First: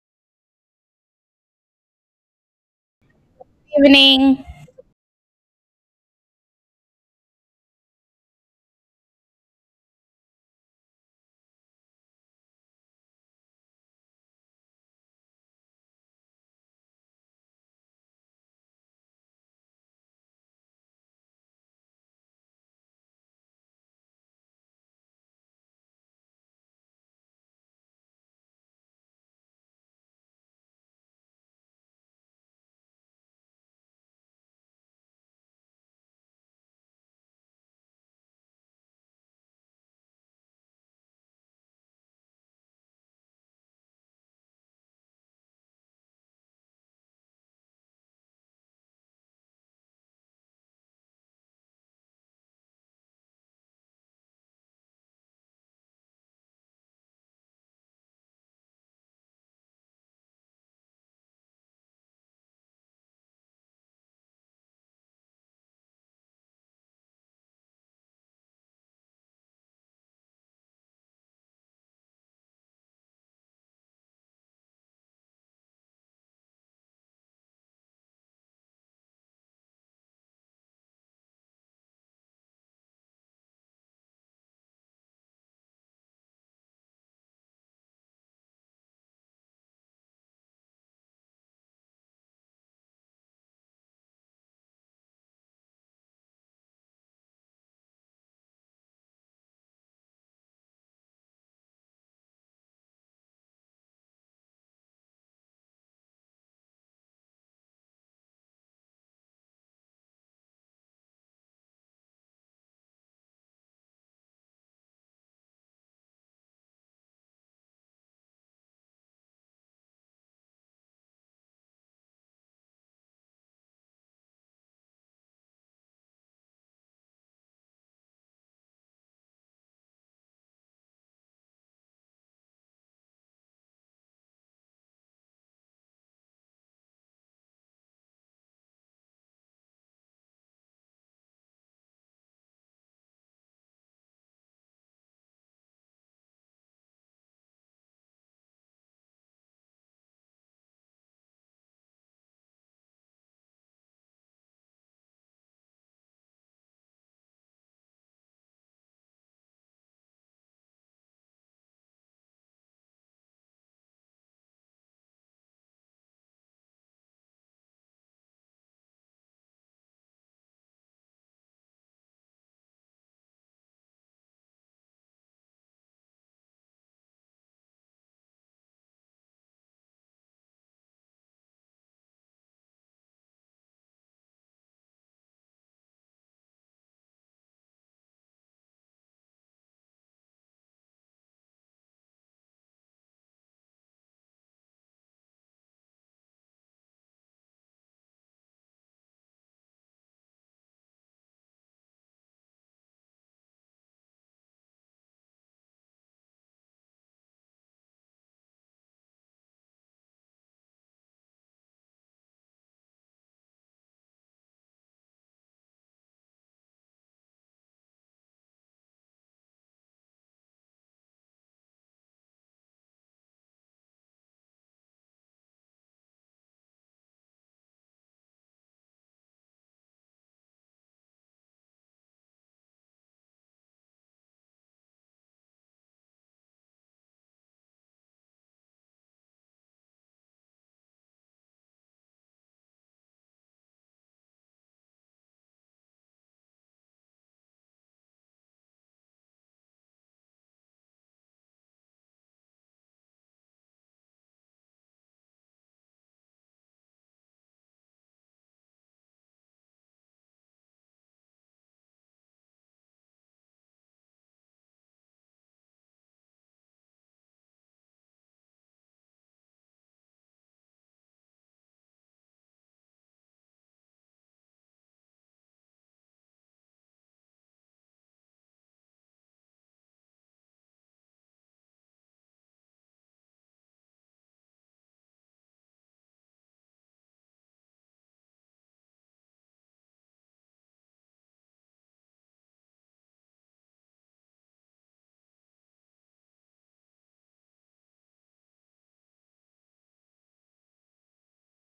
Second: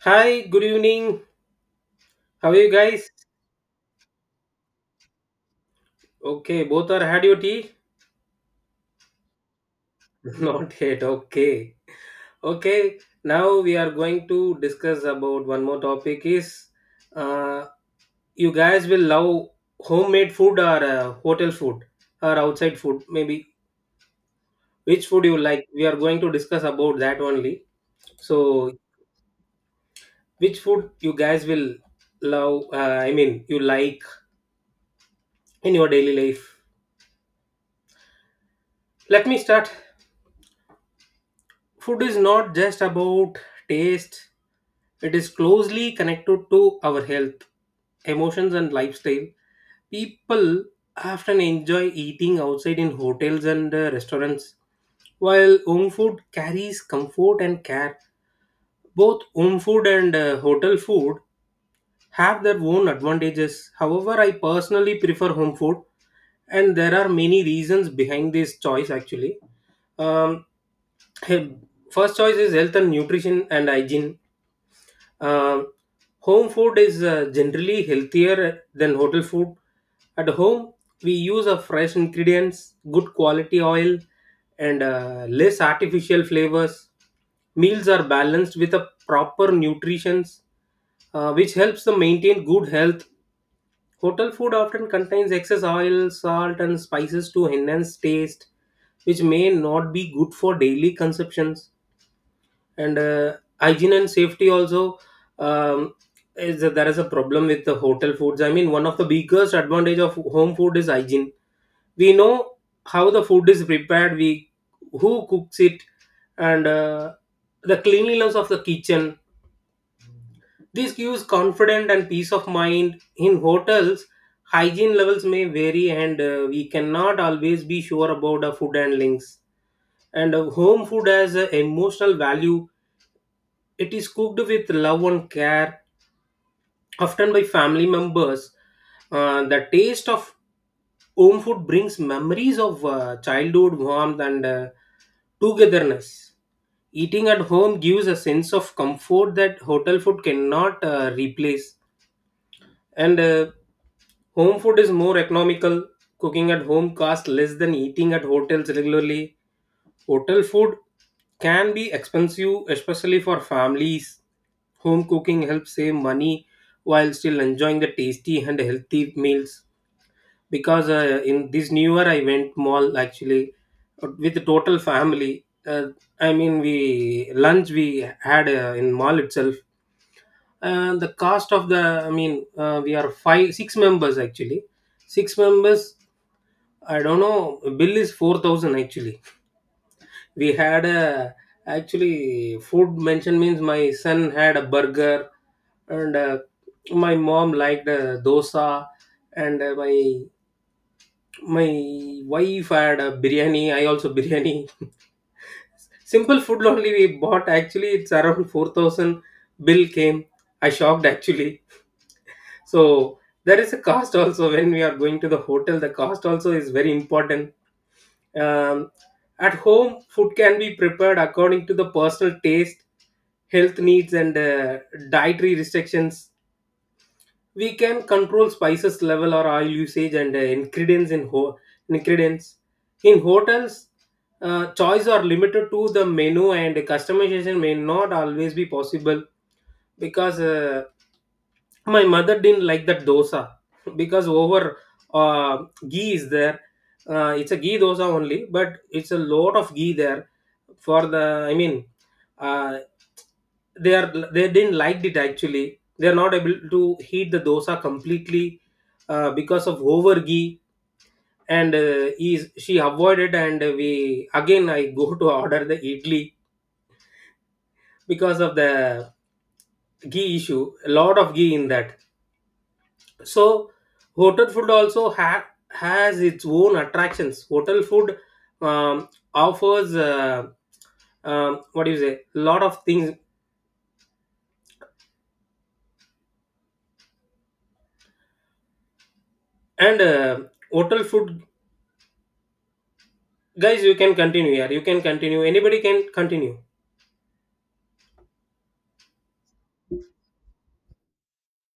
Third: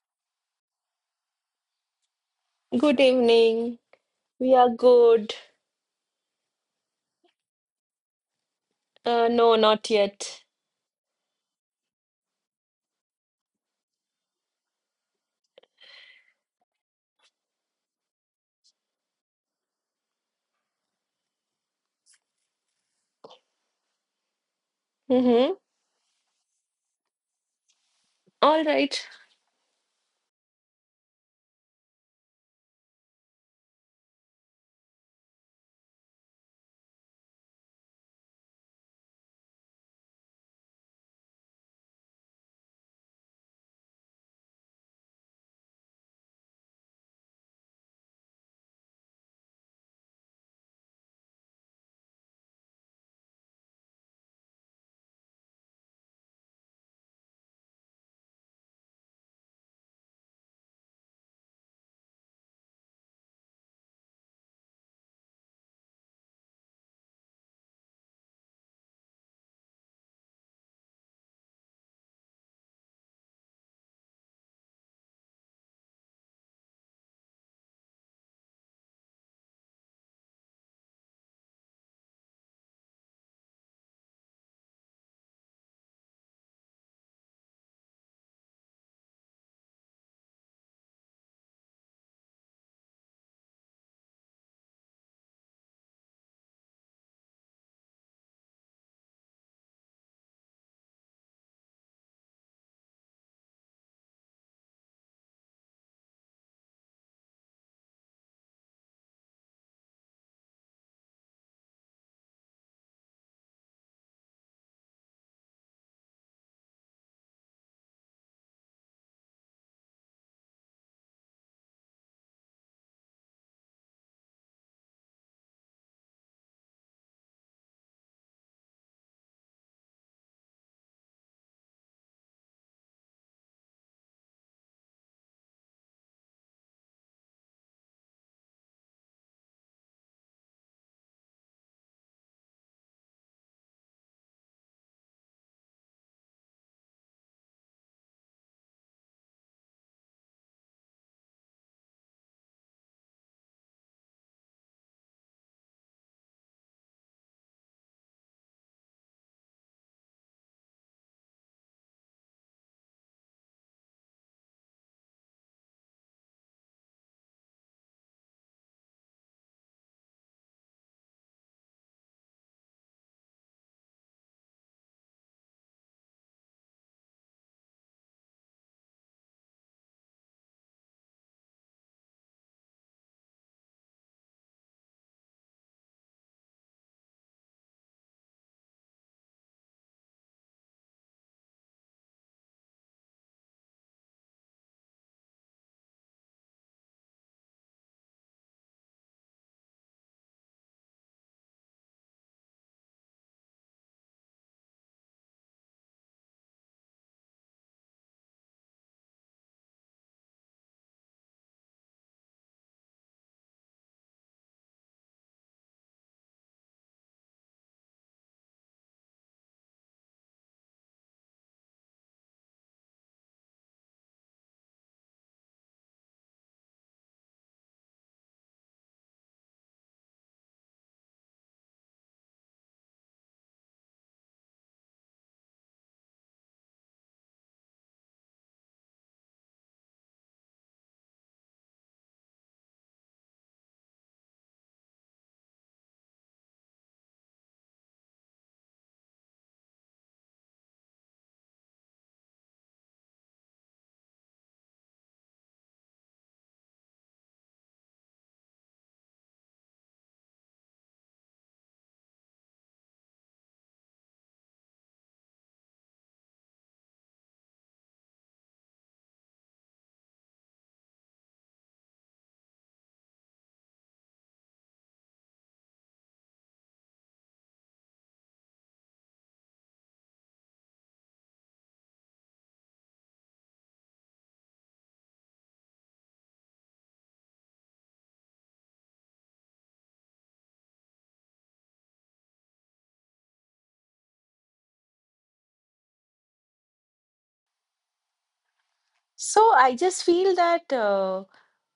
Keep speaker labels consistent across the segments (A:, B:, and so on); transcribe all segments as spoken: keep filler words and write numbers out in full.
A: Hi, good evening. How are you
B: Good
A: guys?
B: evening.
C: Evening.
B: We are good.
A: Okay, both are had your tea?
B: Uh, no, not yet.
A: Not yet. Okay. Okay, now we are going to discuss about one more topic is uh, you guys will love homemade food or uh, hotel food or outside food maybe, which food you
B: Mm-hmm.
A: like, we are going to discuss about that only.
B: All
A: So
B: right.
A: which food you guys will love, uh, I mean you like in your daily life. Let me start. Food is not just about taste. It is closely connected to our health, emotions, and lifestyle. People often enjoy eating outside in hotels and uh, restaurants, while home food carries comfort and care. Both home food and uh, hotel food have their own advantages. However, I personally prefer home food, and there are many reasons behind this choice actually. Um, he- First choice is health and nutrition and hygiene. um, Home food is uh, generally healthier than hotel food. At home, we use a fresh ingredients, good quality oil, and uh, less artificial flavors. Meals are balanced with a proper nutrition, uh, which helps them maintain good health. Hotel food often contains excess oil, salt, and spices to enhance taste, which may not be good for daily consumptions. And uh, Hygiene and safety also, um, is that there is a problem with the hotel foods. I mean, one of the biggest advantage of home food is hygiene. We know how the food is prepared, we who cooks it, and uh, the cleanliness of the kitchen. This gives confidence and peace of mind. In hotels, hygiene levels may vary and uh, we cannot always be sure about the food handlings. And uh, home food has a emotional value. It is cooked with love and care, often by family members. Uh, the taste of home food brings memories of uh, childhood warmth and uh, togetherness. Eating at home gives a sense of comfort that hotel food cannot uh, replace. And uh, home food is more economical. Cooking at home costs less than eating at hotels regularly. Hotel food can be expensive, especially for families. Home cooking helps save money while still enjoying the tasty and healthy meals. Because uh, in this new year, I went mall actually uh, with the total family. Uh, I mean, we lunch we had uh, in mall itself, and the cost of the, I mean, uh, we are five six members actually, six members. I don't know, bill is four thousand actually. We had a, actually food mention means, my son had a burger and uh, my mom liked uh, dosa, and uh, my my wife had a biryani, I also biryani, simple food only we bought actually. It's around four thousand bill came. I shocked actually. So there is a cost also. When we are going to the hotel, the cost also is very important. um, at home, food can be prepared according to the personal taste, health needs, and uh, dietary restrictions. We can control spices level or oil usage and uh, ingredients in ho- ingredients. In hotels, uh, choice are limited to the menu and customization may not always be possible. Because uh, my mother didn't like that dosa because over uh, ghee is there. Uh, it's a ghee dosa only, but it's a lot of ghee there for the, I mean, uh, they are they didn't like it actually. They are not able to heat the dosa completely, uh, because of over ghee. And uh, is she avoided, and we again I go to order the idli because of the ghee issue, a lot of ghee in that. So hotel food also ha- has its own attractions. Hotel food, um, offers, uh, um, what do you say? Lot of things. And uh, hotel food guys. You can continue here. You can continue. Anybody can continue.
B: So I just feel that uh,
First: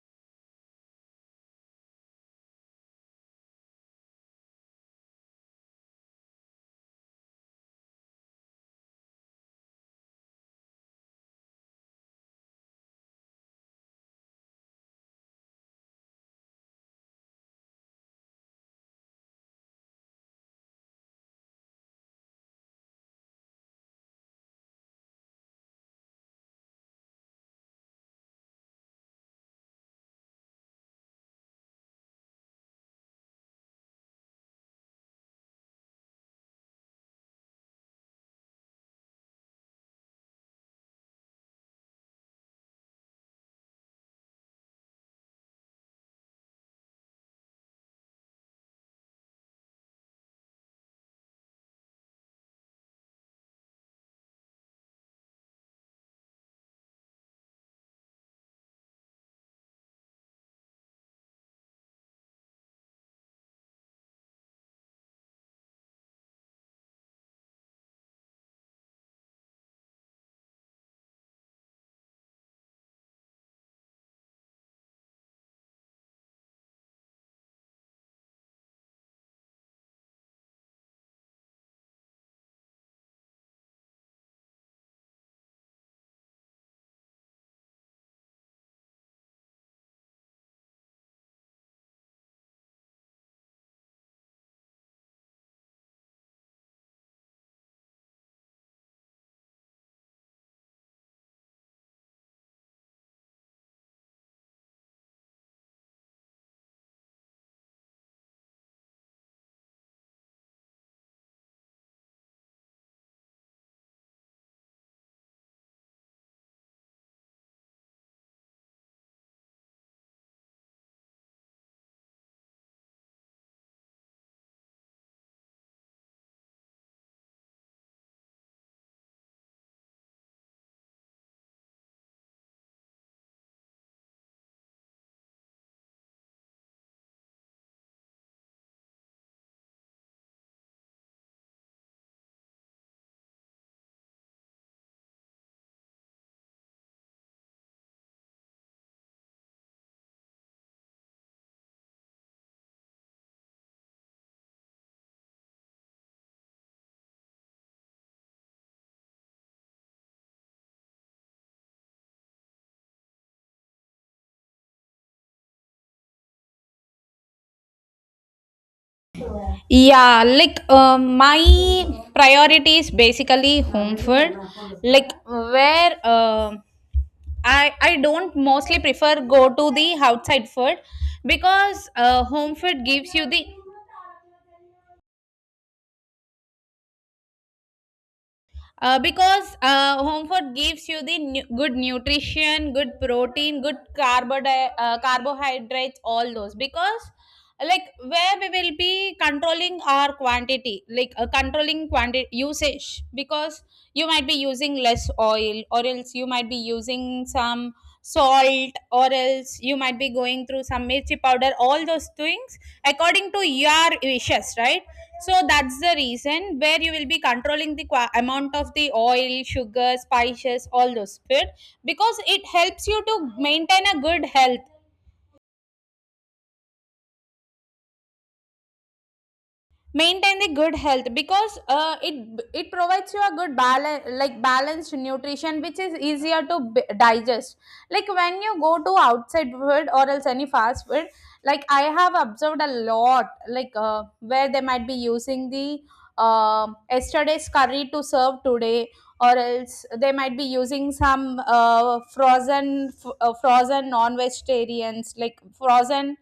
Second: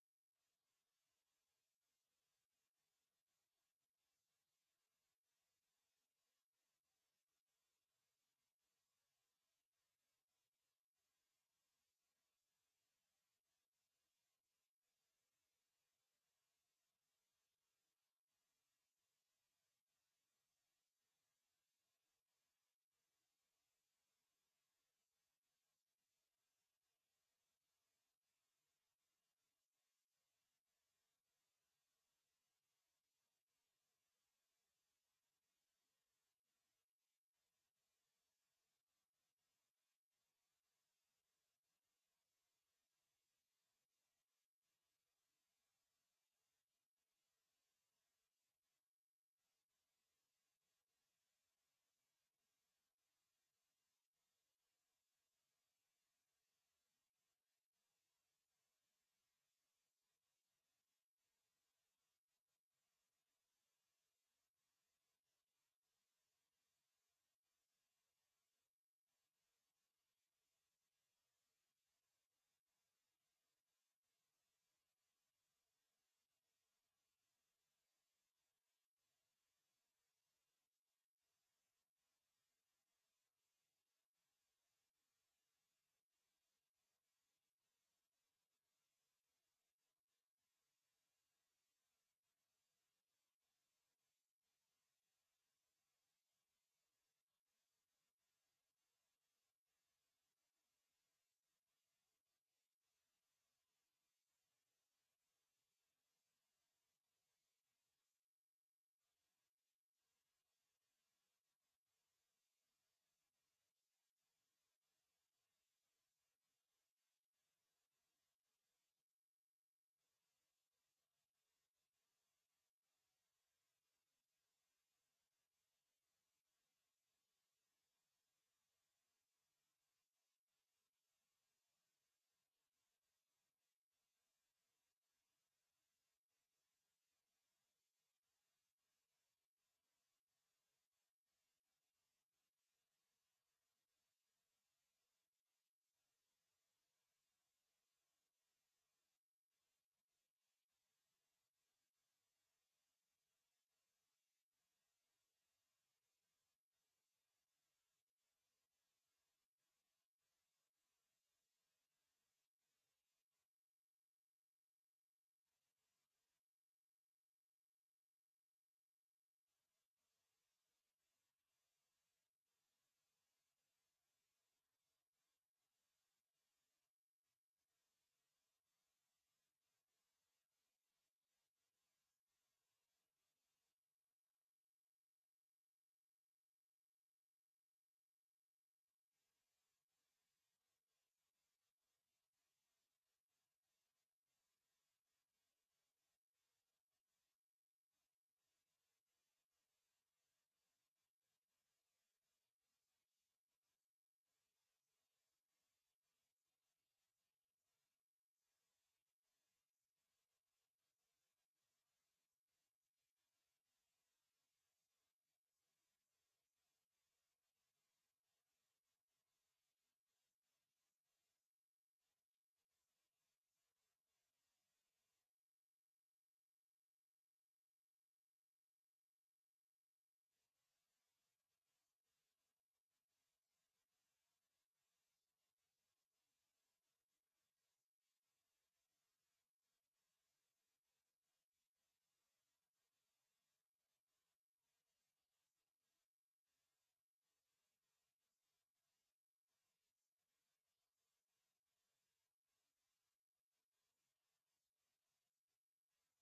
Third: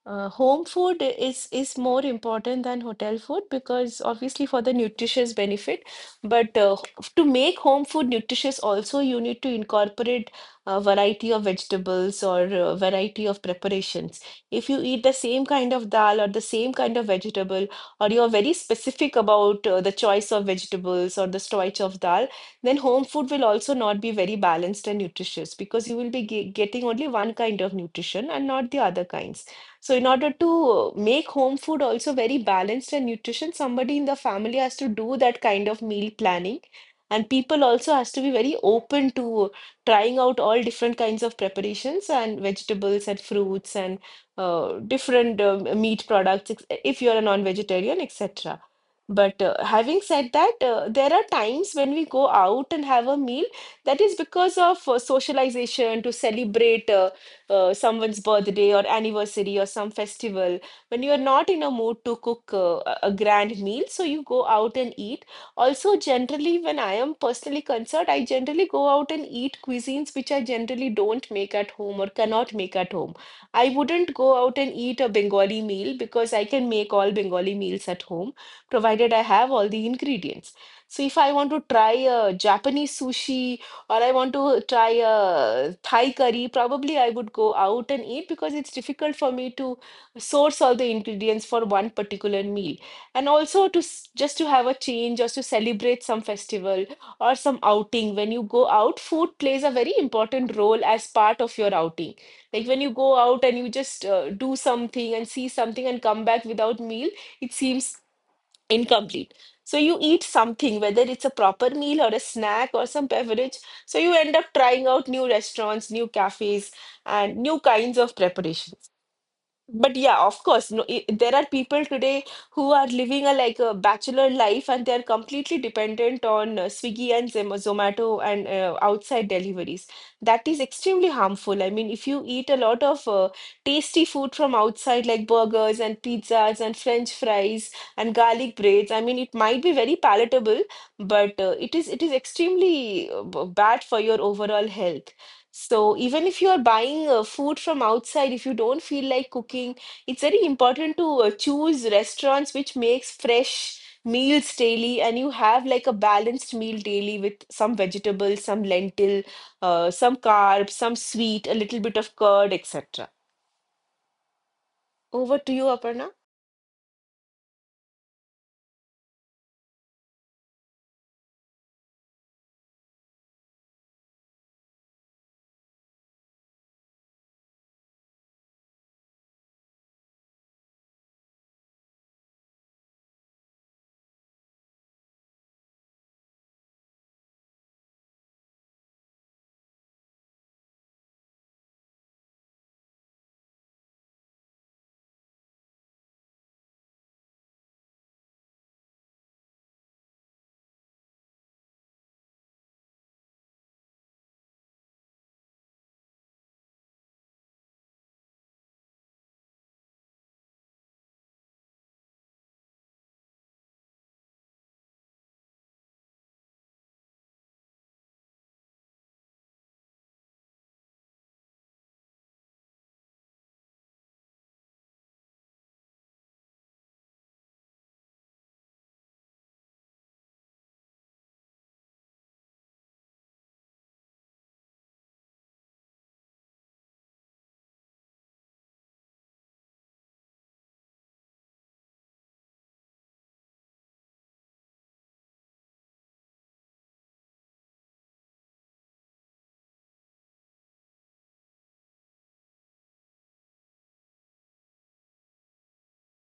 B: uh, home food is is more important than hotel food because obviously for the nutritious benefit, but uh, h- to make home food nutritious also you need to incorporate a variety of vegetables or a variety of preparations. If you eat the same kind of dal or the same kind of vegetable, or you're very specific about uh, the choice of vegetables or the choice of dal, then home food will also not be very balanced and nutritious because you will be ge- getting only one kind of nutrition and not the other kinds. So, in order to make home food also very balanced and nutritious, somebody in the family has to do that kind of meal planning. And people also has to be very open to trying out all different kinds of preparations and vegetables and fruits and uh, different uh, meat products ex- if you are a non-vegetarian, et cetera. But uh, having said that, uh, there are times when we go out and have a meal that is because of uh, socialization to celebrate uh, uh, someone's birthday or anniversary or some festival. When you are not in a mood to cook uh, a a grand meal, so you go out and eat. Also, generally, when I am personally concerned, I generally go out and eat cuisines which I generally don't make at home or cannot make at home. I wouldn't go out and eat a Bengali meal because I can make all Bengali meals at home provided I have all the ingredients. So if I want to try a Japanese sushi or I want to try a Thai curry, probably I would go out and eat because it's difficult for me to source all the ingredients for one particular meal. And also to s- just to have a change, just to celebrate some festival or some outing. When you go out, food plays a very important role as part of your outing. Like when you go out and you just uh, do something and see something and come back without meal, it seems incomplete. So you eat something, whether it's a proper meal or a snack or some beverage. So you end up trying out new restaurants, new cafes, and new kinds of preparations. But yeah, of course, no, I there are people today who are living a like a bachelor life and they're completely dependent on uh, Swiggy and Zem- Zomato and uh, outside deliveries. That is extremely harmful. I mean, if you eat a lot of uh, tasty food from outside, like burgers and pizzas and French fries and garlic breads, I mean, it might be very palatable, but uh, it is it is extremely uh, b- bad for your overall health. So even if you are buying uh, food from outside, if you don't feel like cooking, it's very important to uh, choose restaurants which makes fresh meals daily and you have like a balanced meal daily with some vegetables, some lentil, uh, some carbs, some sweet, a little bit of curd, et cetera. Over to you, Aparna.
C: Yeah, like uh, my priority is basically home food. Like where uh, I I don't mostly prefer go to the outside food because uh, home food gives you the uh, because uh, home food gives you the nu- good nutrition, good protein, good carbodi- uh, carbohydrates, all those. Because like where we will be controlling our quantity, like uh, controlling quantity usage, because you might be using less oil, or else you might be using some salt, or else you might be going through some mirchi powder, all those things according to your wishes, right? So that's the reason where you will be controlling the qua- amount of the oil, sugar, spices, all those food, because it helps you to maintain a good health. Maintain the good health because uh, it it provides you a good balance, like balanced nutrition, which is easier to b- digest. Like when you go to outside food or else any fast food, like I have observed a lot, like uh, where they might be using the uh, yesterday's curry to serve today, or else they might be using some uh, frozen f- uh, frozen non-vegetarians, like frozen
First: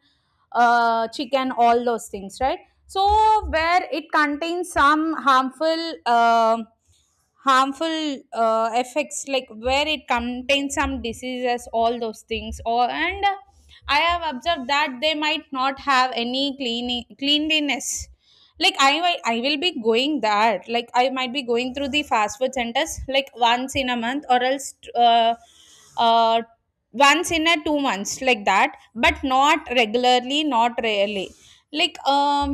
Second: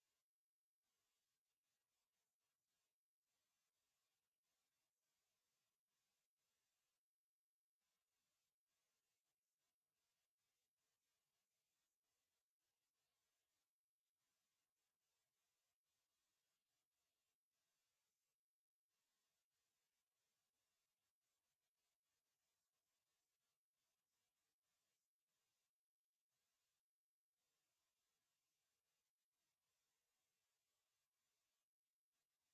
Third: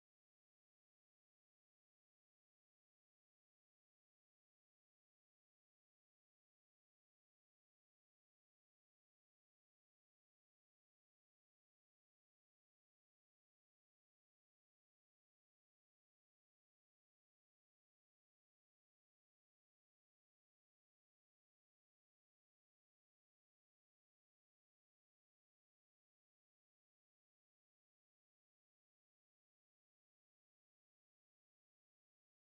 C: uh, chicken, all those things, right? So where it contains some harmful uh, harmful uh, effects, like where it contains some diseases, all those things. Or and I have observed that they might not have any cleaning cleanliness. Like i wi- I will be going that, like I might be going through the fast food centers like once in a month, or else uh, uh once in a two months, like that, but not regularly, not rarely. like um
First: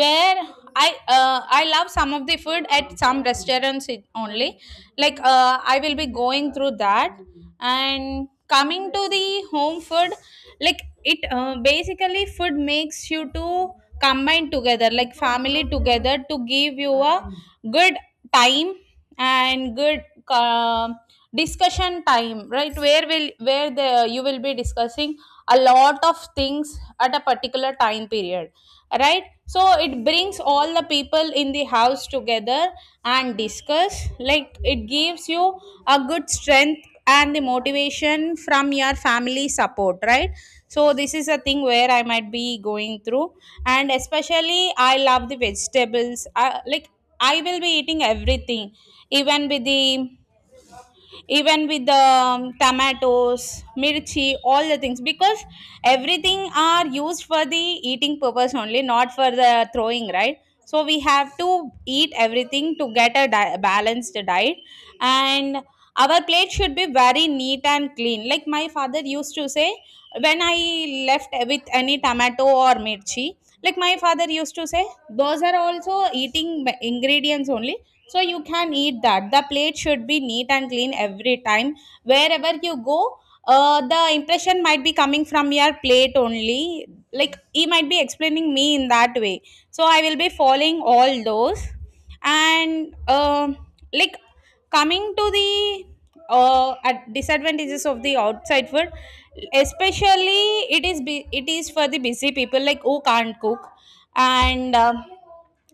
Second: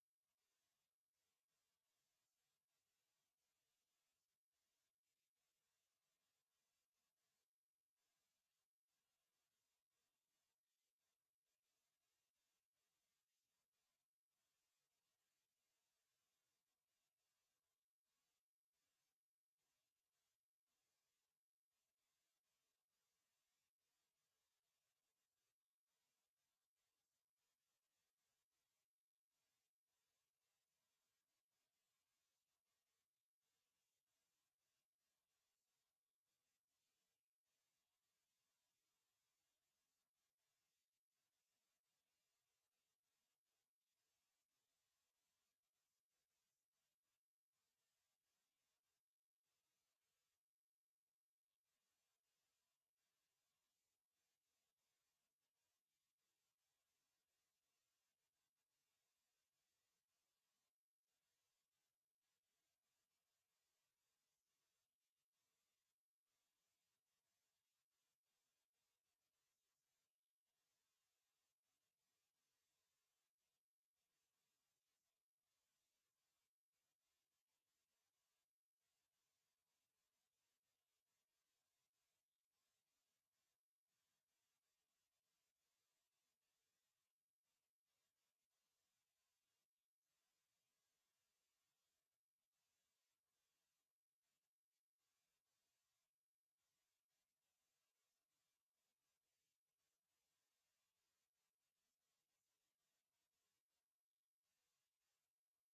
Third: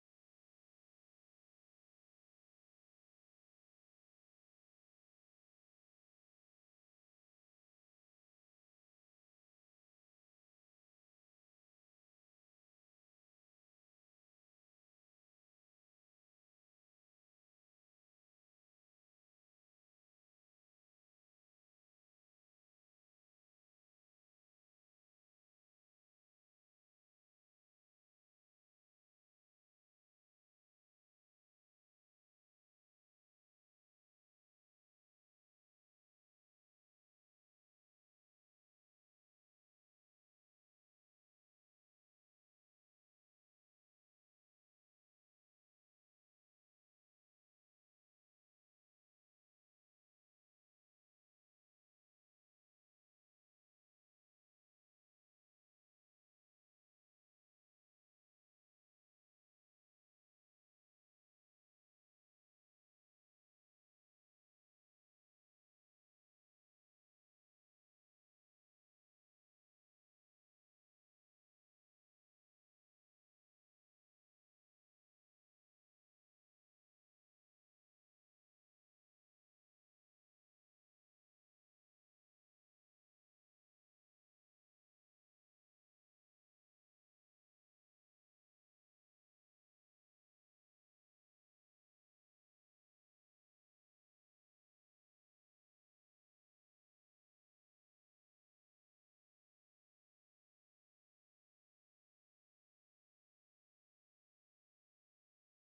C: where i uh, I love some of the food at some restaurants, it- only, like uh, I will be going through that. And coming to the home food, like it uh, basically food makes you to combine together, like family together, to give you a good time and good uh, discussion time, right? Where will where the you will be discussing a lot of things at a particular time period, right? So it brings all the people in the house together and discuss. Like it gives you a good strength and the motivation from your family support, right? So this is a thing where I might be going through. And especially I love the vegetables. I, like, I will be eating everything, even with the even with the um, tomatoes, mirchi, all the things, because everything are used for the eating purpose only, not for the throwing, right? So we have to eat everything to get a di- balanced diet. And our plate should be very neat and clean. Like my father used to say, when I left with any tomato or mirchi, like my father used to say, those are also eating ma- ingredients only, so you can eat that. The plate should be neat and clean every time, wherever you go. Uh, the impression might be coming from your plate only. Like he might be explaining me in that way. So I will be following all those. And um like coming to the uh, at disadvantages of the outside food. Especially it is bu- it is for the busy people, like who can't cook. And um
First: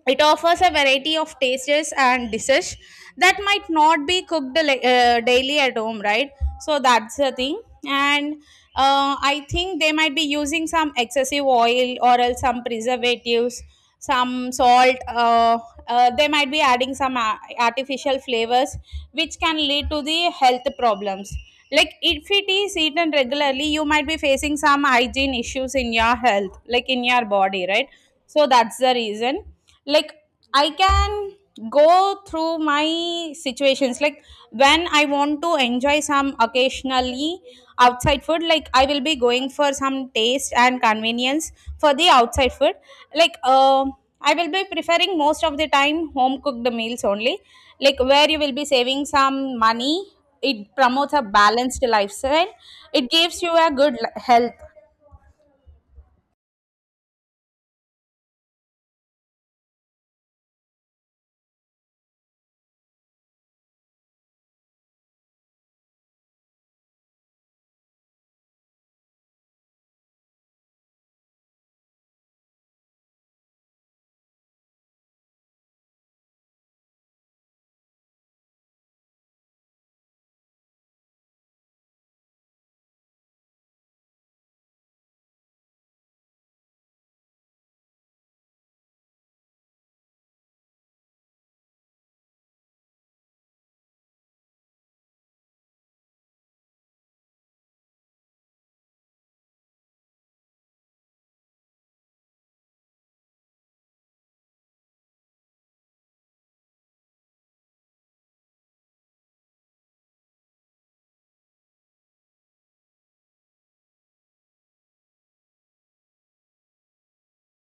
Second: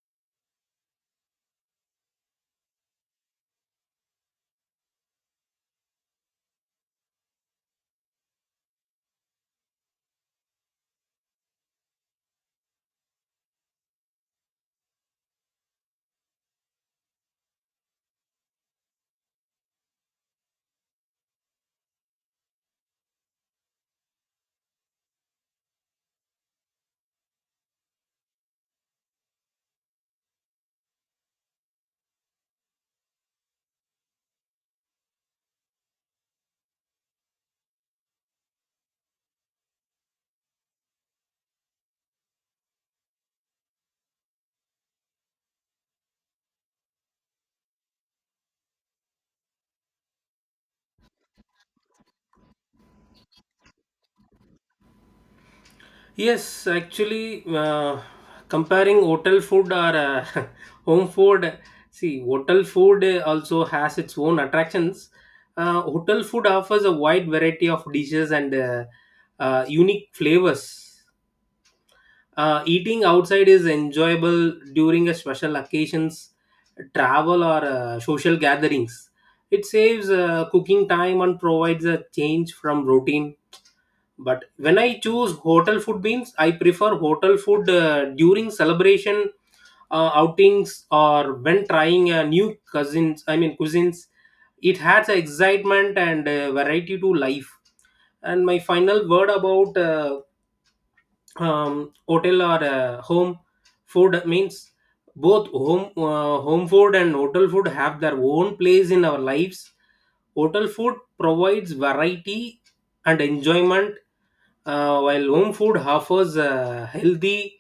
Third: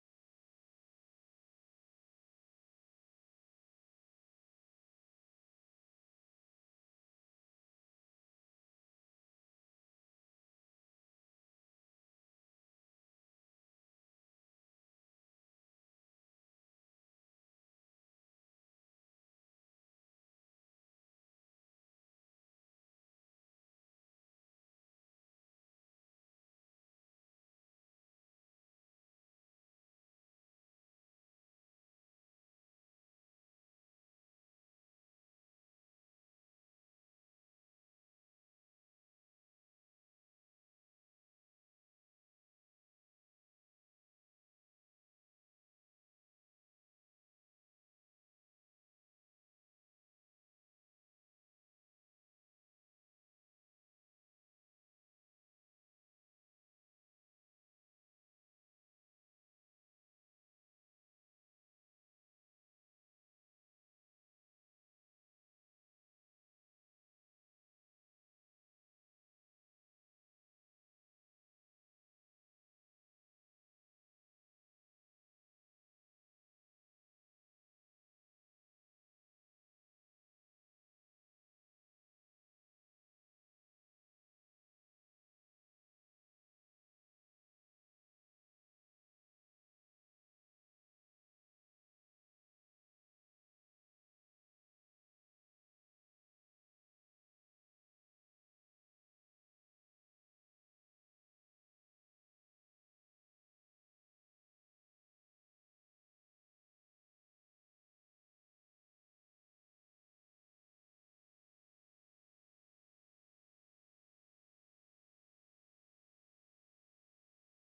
C: it offers a variety of tastes and dishes that might not be cooked, li- uh, daily at home, right? So that's the thing. And uh, I think they might be using some excessive oil, or else some preservatives, some salt. Uh, uh, they might be adding some a- artificial flavors, which can lead to the health problems. Like if it is eaten regularly, you might be facing some hygiene issues in your health, like in your body, right? So that's the reason, like I can go through my situations, like when I want to enjoy some occasionally outside food, like I will be going for some taste and convenience for the outside food. like uh, I will be preferring most of the time home cooked meals only, like where you will be saving some money. It promotes a balanced lifestyle. It gives you a good li- health.
A: Yes, actually, uh, comparing hotel food or uh, home food, see, hotel food uh, also has its own attractions. Uh, hotel food offers a wide variety of dishes and uh, uh, unique flavors. Uh, eating outside is enjoyable during a special occasions, travel, or uh, social gatherings. It saves uh, cooking time and provides a change from routine. But when I choose hotel food means, I prefer hotel food uh, during celebration, uh, outings, or when trying uh, new cousins I mean cuisines. It adds excitement and uh, variety to life. And my final word about uh, um, hotel or uh, home food means, both home uh, home food and hotel food have their own place in our lives. Hotel food provides variety and enjoyment, uh, while home food offers uh, healthy,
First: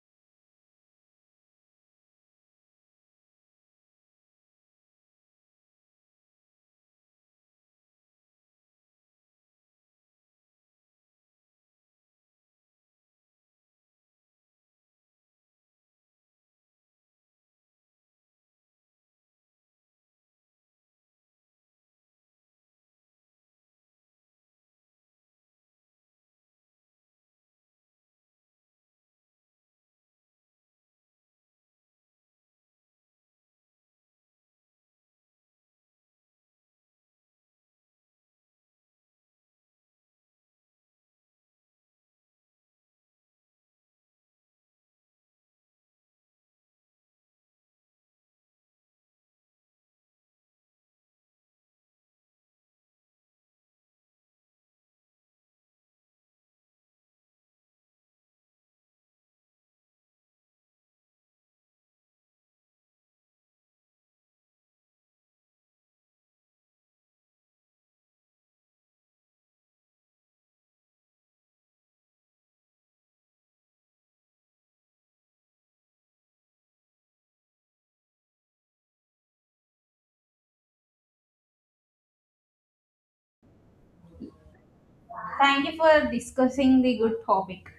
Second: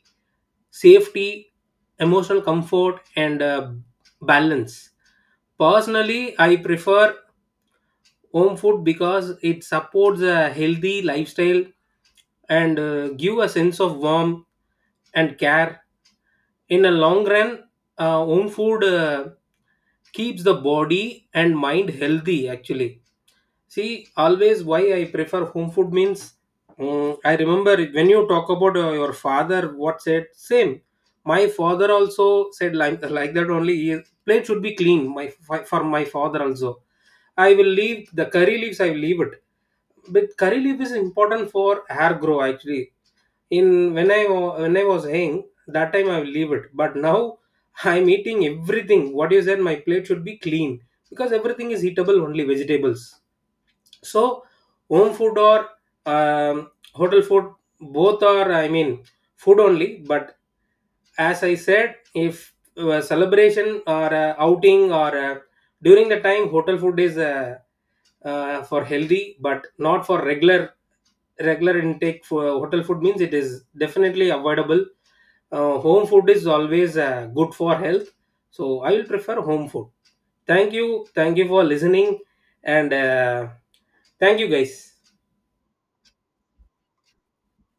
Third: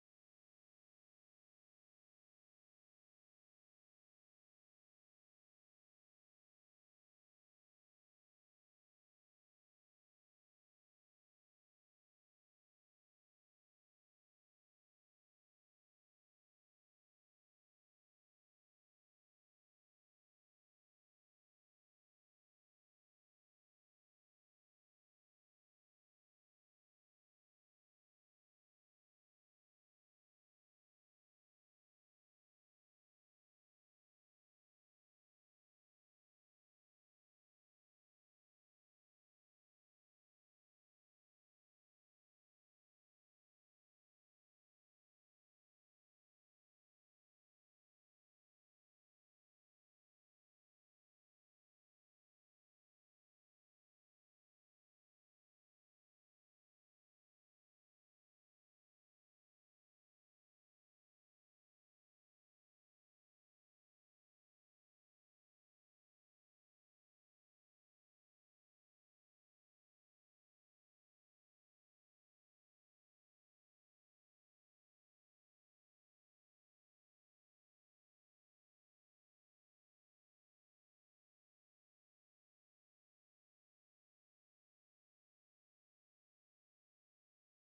A: safety, emotional comfort, and uh, balance. Personally, I prefer home food because it supports a healthy lifestyle and uh, give a sense of warmth and care. In a long run, uh, home food uh, keeps the body and mind healthy actually. See, always why I prefer home food means, mm, I remember it- when you talk about uh, your father, what said, same. My father also said like, like that only. He, plate should be clean. My fi- for my father also, I will leave the curry leaves. I will leave it. But curry leaf is important for hair grow actually. In when I wa- when I was young, that time I will leave it. But now I'm eating everything. What you said, my plate should be clean because everything is eatable only vegetables. So home food or um, hotel food, both are, I mean, food only. But as I said, if a celebration or a outing or a, during the time, hotel food is uh, uh, for healthy, but not for regular regular intake. For hotel food means it is definitely avoidable. Uh, home food is always uh, good for health, so I will prefer home food. Thank you, thank you for listening, and uh, thank you guys.
C: Thank you for discussing the good topic.